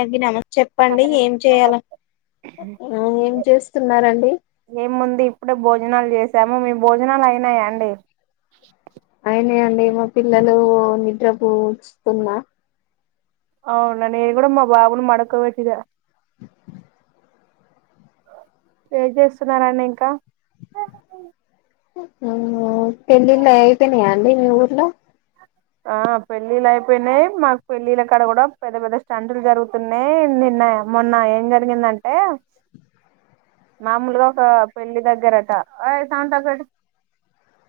అదిగినాన చెప్పండి కానీ ఏం చెయాలి ఆ ఏం చేస్తున్నారండి సమో మీ భోజనాలు అయినాయా అండి అయినాయండి మా పిల్లలు నిద్ర పూచుతున్నా అవునా నేను కూడా మా బాబను మడకోబెట్టినా ఏం చేస్తున్నారు అండి ఇంకా నేనా పెళ్ళిళ్లు అయిపోనాయా అండి మీ ఊర్లో ఆ పెళ్ళిళ్ళ అయిపోయినాయి మాకు పెళ్ళిళ్ళక్కడ కూడా పెద్ద పెద్ద స్టంటులు జరుగుతున్నాయి నిన్న అ మొన్న ఏం జరిగిందంటే మామూలుగా ఒక పెళ్ళి దగ్గరట అయ్ సౌండ్ తక్కువ పెట్టు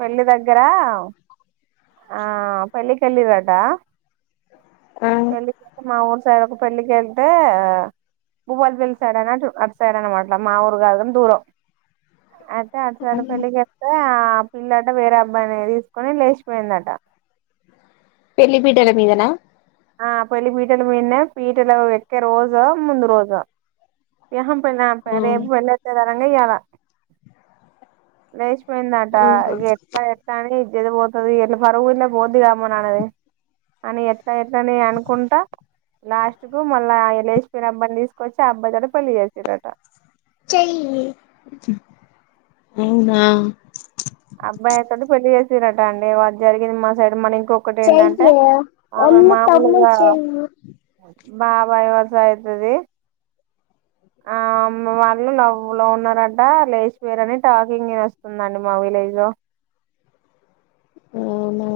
పెళ్ళి దగ్గర ఉ పెళ్లికి వెళ్లింరట ఆ పెళ్లి కెళ్ళి మా ఉరి సైడ్ పెళ్ళికేళితే బువ్వకి పిల్చాడు అన్నట్టు అటు సైడ్ అనమాట మా ఊరు కాదు దూరం అయితే అట్లాంటి పెళ్ళికేలితే పిల్లట వేరే అబ్బాయిని తీసుకొని లేచిపోయిందట పెళ్లి పీటల మీదనా ఆ పెళ్లి పీటలు మీదనే పీటలు ఎక్కే రోజో ముందు రోజో ఆహా రేపు పెళైతాది అనంగా ఇయాల లేచి పోయిందంట అవునా ఎట్లా ఎట్లాని ఏమౌవుతది ఇట్ల పరువు గిట్ల పోతది గదా అమ్మ నాన్నది అని [unintelligible] అనుకుంటా లాస్ట్ కు మళ్ళా లేసిపోయిన అబ్బాయిని తీసుకొచ్చి ఆబ్బాయితోనే పెళ్లి చేసింరట చెయ్యిని అబ్బాయితోటి పెళ్లి చేససిరట అండి వా జరిగింది మా సైడ్ మనింగ్ ఇంకొకటి ఏంటంటే ఆమె మమ్మీ తమ్ముడు మామూలుగా చెయ్యి బాబాయి వాళ్ళ సైడ్ ది ఆ వాళ్ళు లవ్ లవ్ ఉన్నారట లేచిపోయారని టాకింగ్ వస్తుందండి మా విలేజ్ లో హలో ఆవునా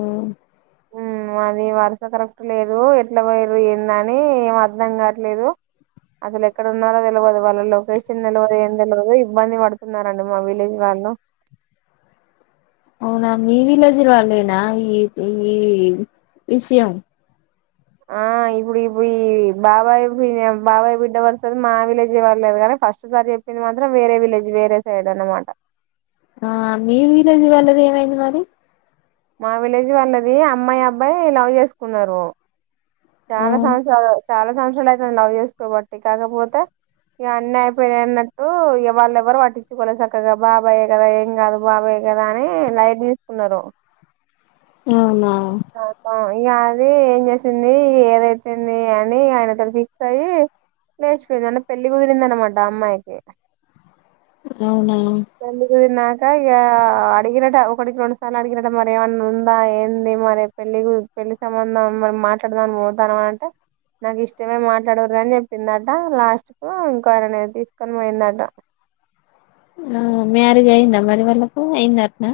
ఉమ్ అది వరుస కరెక్ట్ లేదు ఎట్లా పోయర్రు ఏందని ఏం అర్ధం కావట్లేదు. అసలు ఎక్కడ ఉన్నారో తెలయదు వాళ్ళ లొకేషన్ తెలవదు ఏం తెలవదు ఇబ్బంది పడుతున్నారంట మా విలేజ్ వా హలో అవునా అండి విలేజ్ వాళ్ళేనా ఈ ఈ విషయం ఆ ఇప్పుడు ఇప్పుడు ఈ బాబాయి బాబాయి బిడ్డ వరుసది మా విలేజీ వాళ్ళది గానే ఫస్ట్ సారి చెప్పింది మాత్రం వేరే విలేజ్ వేరే సైడ్ అనమాట ఆ మీ విలేజ్ వాళ్ళది ఏమైంది మరి మా విలేజ్ వాళ్ళది అమ్మాయి అబ్బాయి లవ్ జెసుకున్నారు. ఆ చాలా సంవత్సరాలు చాలా సంవత్సరాలు అయితాంది లవ్ చేసుకోబట్టి కాకపోతే ఇక అన్నీ అయిపోయినాయి అన్నట్టు వాళ్ళ ఎవరు పట్టిచ్చుకోలేదు సక్కగా బాబాయే కదా ఏం కాదు బాబాయే గదా అని లైట్ తీసుకున్నారు అవునా ఆ ఇ అది ఏం చేసింది ఏదైతుంది అని ఆయనతో ఫిక్స్ అయ్యి లేచిపోయింది అంట పెళ్ళి కుదిరిందనమాట అమ్మాయికి అవునా పెళ్లి కుదిరింది నా ఇంకా ఇక అడిగిరట ఒకటికి రెండు సార్లు అడిగిరట మరి ఏమైన్నా ఉందా ఏంది మరి పెళ్లి పెళ్లి సంబంధం మరీ మాట్లాడదామని పోతున్నాం అంటే నాకు ఇష్టమే మాట్లాడరు అని చెప్పిందట లాస్ట్ కు ఇంక్వైరీ అనేది తీసుకొని పోయిందట [inaudible] ఆ మ్యారేజ్ అయిందా మరి వాళ్ళకు అయింద అట్నా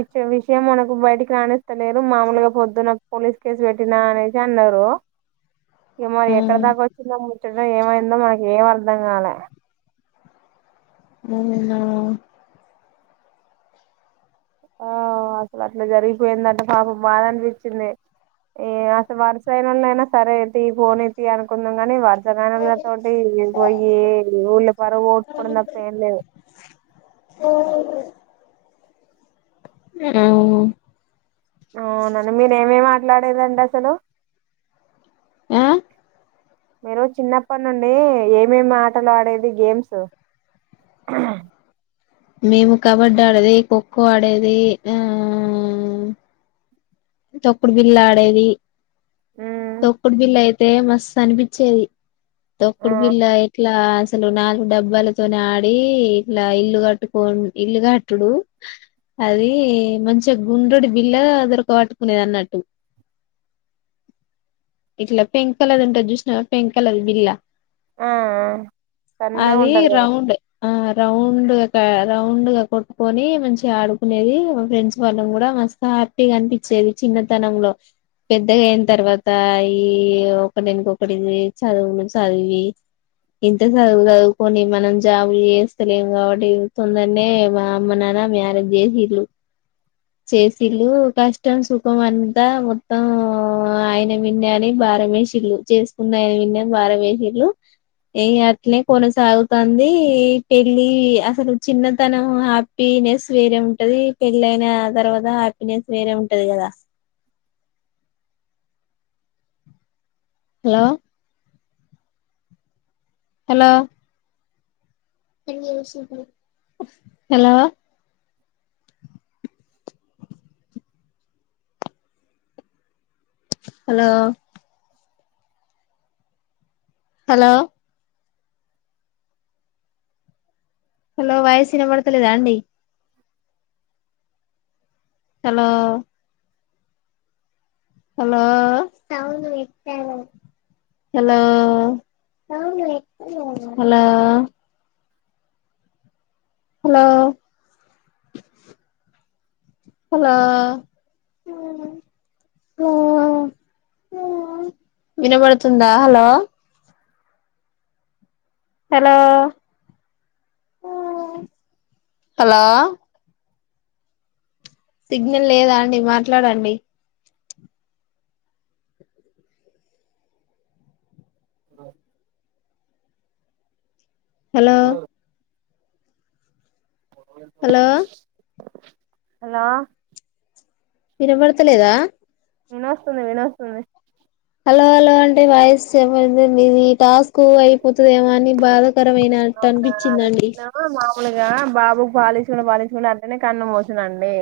ఇచ్చ విషయం మనకు బయటికి రాణిస్తలేరు మామూలుగా పొద్దున్న పోలీస్ కేసు పెట్టినా అనేసి అన్నారు ఈ మరి ఆ ఎక్కడ దాకా వచ్చిందా ఏమైందో మనకి ఏం అర్ధం కాలే అవునా ఆ అసలు అట్లా జరిగిపోయిందంటే పాపం బాధ అనిపించింది ఏ అస వరుసయినల అయినా సరే అయితే ఈ పోనీ తీ అయిత అనుకుందాం గానీ వర్స దగాణల తోటి పొయ్యి ఊళ్ళ పరువు పోగొట్టుకోడం తప్ప ఏం లేదు ఉమ్ అవునండి మీర ఏమే మాట్లాడేదండి అసలు ఆ మీరు చిన్నప్పటి నుండి ఏమేమి ఆటలు ఆడేది గేమ్స్ అ మేము కబడ్డీ ఆడేది ఖోఖో ఆడేది ఆ తక్కుడు బిల్లు ఆడేది మ్మ్ తొక్కుడు బిల్ల అయితే మస్తు అనిపించేది ఆ తొక్కుడు బిళ్ళ ఇట్లా అసలు నాలుగు డబ్బాలతోనే ఆడి ఇట్లా ఇల్లు కట్టు ఇల్లుకట్టుకో ఇల్లు కట్టుడు అది మంచిగా గుండ్రెడు బిల్లగా దొరక పట్టుకునేది అన్నట్టు ఇట్లా పెంక్ కలర్ అంటారు చూసిన పెంక్ కలర్ బిల్లా ఆ సన్నగా అది ఉంటది కదా రౌండ్ ఆ రౌండ్ రౌండ్ గా కొట్టుకొని మంచిగ ఆడుకునేది ఫ్రెండ్స్ వాళ్ళం కూడా మస్త్ హ్యాపీగా అనిపించి చిన్నతనంలో పెద్దగా అయిన తర్వాత ఈ ఒకటినుకొకటిది చదువులు చదివి ఇంత చదువులు చదువుకొని మనం జాబులు చేస్తలేం కాబట్టి తొందరనే మా అమ్మ నాన్న మ్యారేజ్ చేసిండ్రు చేసీలు కష్టం సుఖం అంతా మొత్తం ఆయన మిందే అని బారమేసిల్లు చేసుకున్నాయని బారమేసిల్లు ఏ అట్నే కొనసాగుతుంది పెళ్ళి అసలు చిన్నతనం హ్యాపీనెస్ వేరే ఉంటది పెళ్ళైనా అయిన తర్వాత హ్యాపీనెస్ వేరే ఉంటది కదా ద hello hello hello hello hello hello voice వినపడుతలేదా అండి hello hello hello hello hello hello వినబడుతుందా హలో హలో సిగ్నల్ లేదా అండి మాట్లాడండి. హలో హలో హలో వినబడతలేదా? వినొస్తుంది వినొస్తుంది హలో హలో అంటే వాయిస్ ఎవరిదండి ఈ టాస్క్ అయిపోతదేమో అని బాధ కరమైన అట్ట అనిపిచ్చిందండి. మూలుగా బాబుకు పాలిచ్చుకుంట పాలిచ్చుకుంట అట్లనే కన్ను మూసిందండి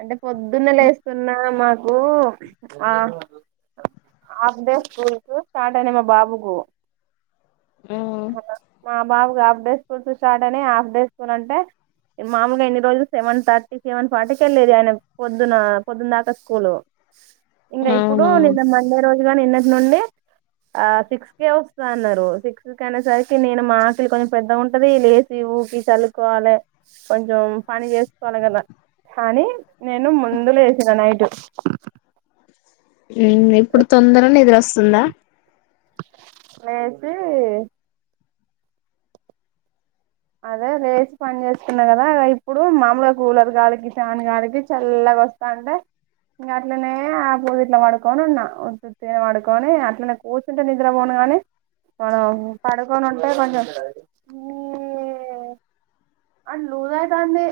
అంటే పొద్దున్నే లేస్తున్నా మాకు ఆ ఆఫ్ డే స్కూల్ కు స్టార్ట్ అయినాయి మా బాబుకు ఆ మా బాబుకు ఆఫ్ డేస్ స్కూల్స్ స్టార్ట్ అయినాయి ఆఫ్ డే స్కూల్ అంటే మాములుగా ఇన్ని రోజులు సెవెన్ థర్టీ సెవెన్ ఫార్టీకి వెళ్ళేది ఆయన పొద్దున పొద్దున్న దాకా స్కూల్ ఇంగ ఇప్పుడు అవునా నిన్న మండే రోజ్ ఇగ నిన్నటి నుండి ఆ సిక్స్ కే వస్తా అన్నారు సిక్స్ కే అనేసరికి నేను మా వాకిలి కొంచెం పెద్దగా ఉంటది లేచి ఊకి చల్లుకోవాలే కొంచెం పని చేసుకోవాలికదా కానీ నేను ముందు లెసినా నైటు ఉమ్ ఇప్పుడు తొందర నిదరొస్తుందా? లేచి అదే లేచి పని చేసుకున్నా కదా ఇగ ఇప్పుడు మామూలుగా కూలర్ గాలికి ఫ్యాన్ గాలికి చల్ల వస్తాంటే ఇంకా అట్లనే ఆపోజిట్లా పడుకోని ఉన్నా ఉత్తుత్తి గనే పడుకొని అట్లనే కూర్చుంటే నిద్రపోను [unintelligible] ఆ మనం పడుకొని ఉంటే కొంచెం ఆది లూజైతాంది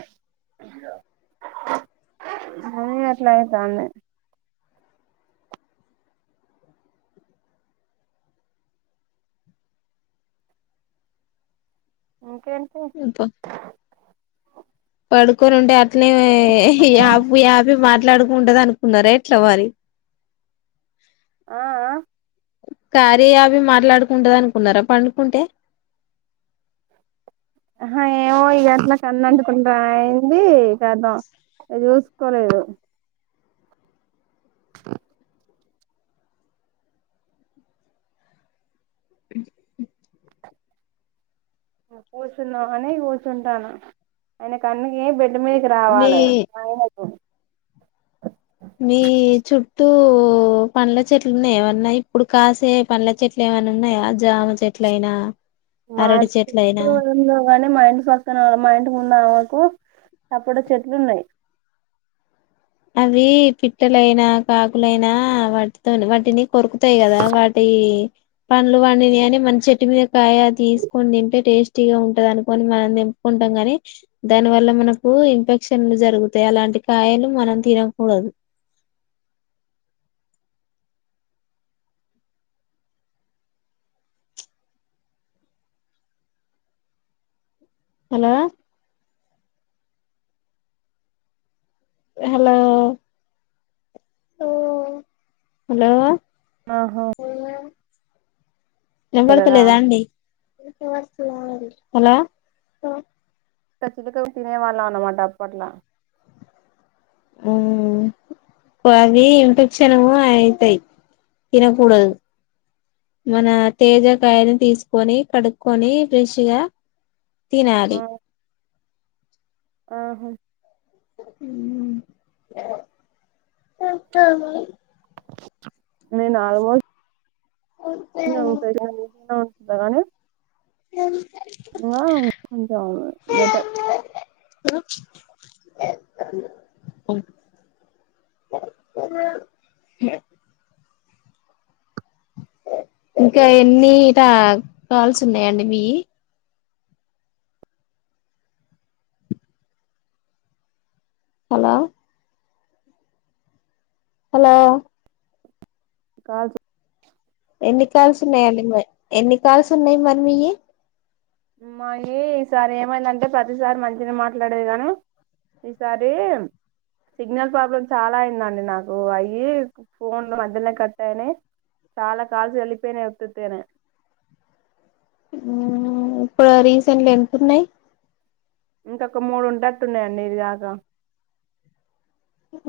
అదే అట్లయితంది ఇంకేం ఇంకా పడుకొని ఉంటే అట్నే ఆ యాప్ యాప్పిగా మాట్లాడుకు కుంటది అనుకున్నరో ఎట్లో మరి ఆ అ కార్య వి మాట్లాడుకుంటది అనుకున్నారా పండుకుంటే? అహ ఏవో ఇగ అట్లా కళ్లు అంటుకుంటనాయి ది కదా ఇగ చూసుకోలేదు. ఇగ కూర్చుందాం అని కూర్చుంటాను ఆయనకి అన్నీ బెడ్ డ్ మీదకి మీ రావాలే మీ చుట్టూ ట్టు పండ్ల చెట్లు ఉన్నాయా ఏమన్నా ఇప్పుడు కాసే పండ్ల చెట్లు ఏమన్నా ఉన్నాయా చెట్లైనా మాకు చెట్లు ఏం లేవు గానీ మా ఇంటి పక్కన మా ఇంటి ముందు ఆమె కు సపోటా చెట్లున్నాయి. అవి పిట్టలైనా కాకులైనా వాటితోని వాటిని కొరుకుతాయి కదా వాటి పండ్లు పండినై అని మనం చెట్టు మీద కాయ తీసుకొని తింటే టేస్టీగా ఉంటది అనుకోని మనం తెంపు కోన్ అంటాం కాని దాని వల్ల మనకు ఇన్ఫెక్షన్లు జరుగుతాయి అలాంటి కాయలు మనం తినకూడదు హలో హలో హ్మ్ హలో ఆహా వినపడతలేదా అండి హలో పెసలుగ తినే వాళ్ళం అన్నమాట అప్పట్లా ఉమ్మ్ అవి ఇన్ఫెక్షను అయితయ్ తినకూడదు మన తేజకాయని తీస్కొని కడుక్కొని ఫ్రెష్ గ తినాలి ఆహా నేను ఆల్మోస్ట్ సర అందారనే కొంచెం బెటర్ ఇంకా ఎన్ని టా కాల్స్ ఉన్నాయంండి మీయి హలో హలో కాదు ఎన్ని కాల్స్ ఉన్నాయండి మర్ కాల్స్ ఉన్నాయి మరి మీయ్యి మాయ్యి ఈసారి ఏమైందంటే ప్రతిసారి మంచిగ మాట్లాడేది గాని ఈసారీ సిగ్నల్ ప్రాబ్లమ్ చాలా అయిందండి నాకు అయ్యి ఫోన్లు మధ్యలో కట్టయ్ నై చాలా కాల్స్ వెళ్లిపేనీ ఉత్తుత్ గనే మ్మ్ ప్పుడ రి సెండ్ లో ఎంత ఉన్నాయ్ ఇంకొక మూడు ఉండేట్టు ఉన్నాయండి ఇది గాక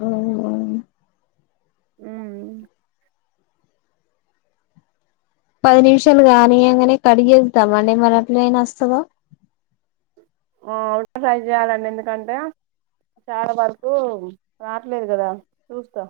ఓహో మ్మ్మ్ హ్మ్ పది నిమిషాలు గానియ్యంగనే కడిగేద్దాం అండి మరి అట్ల అయినా వస్తదో ఓ ట్రై చేయాలండి ఎందుకంటే చాలా వరకు రాట్లేదు కదా చూస్తా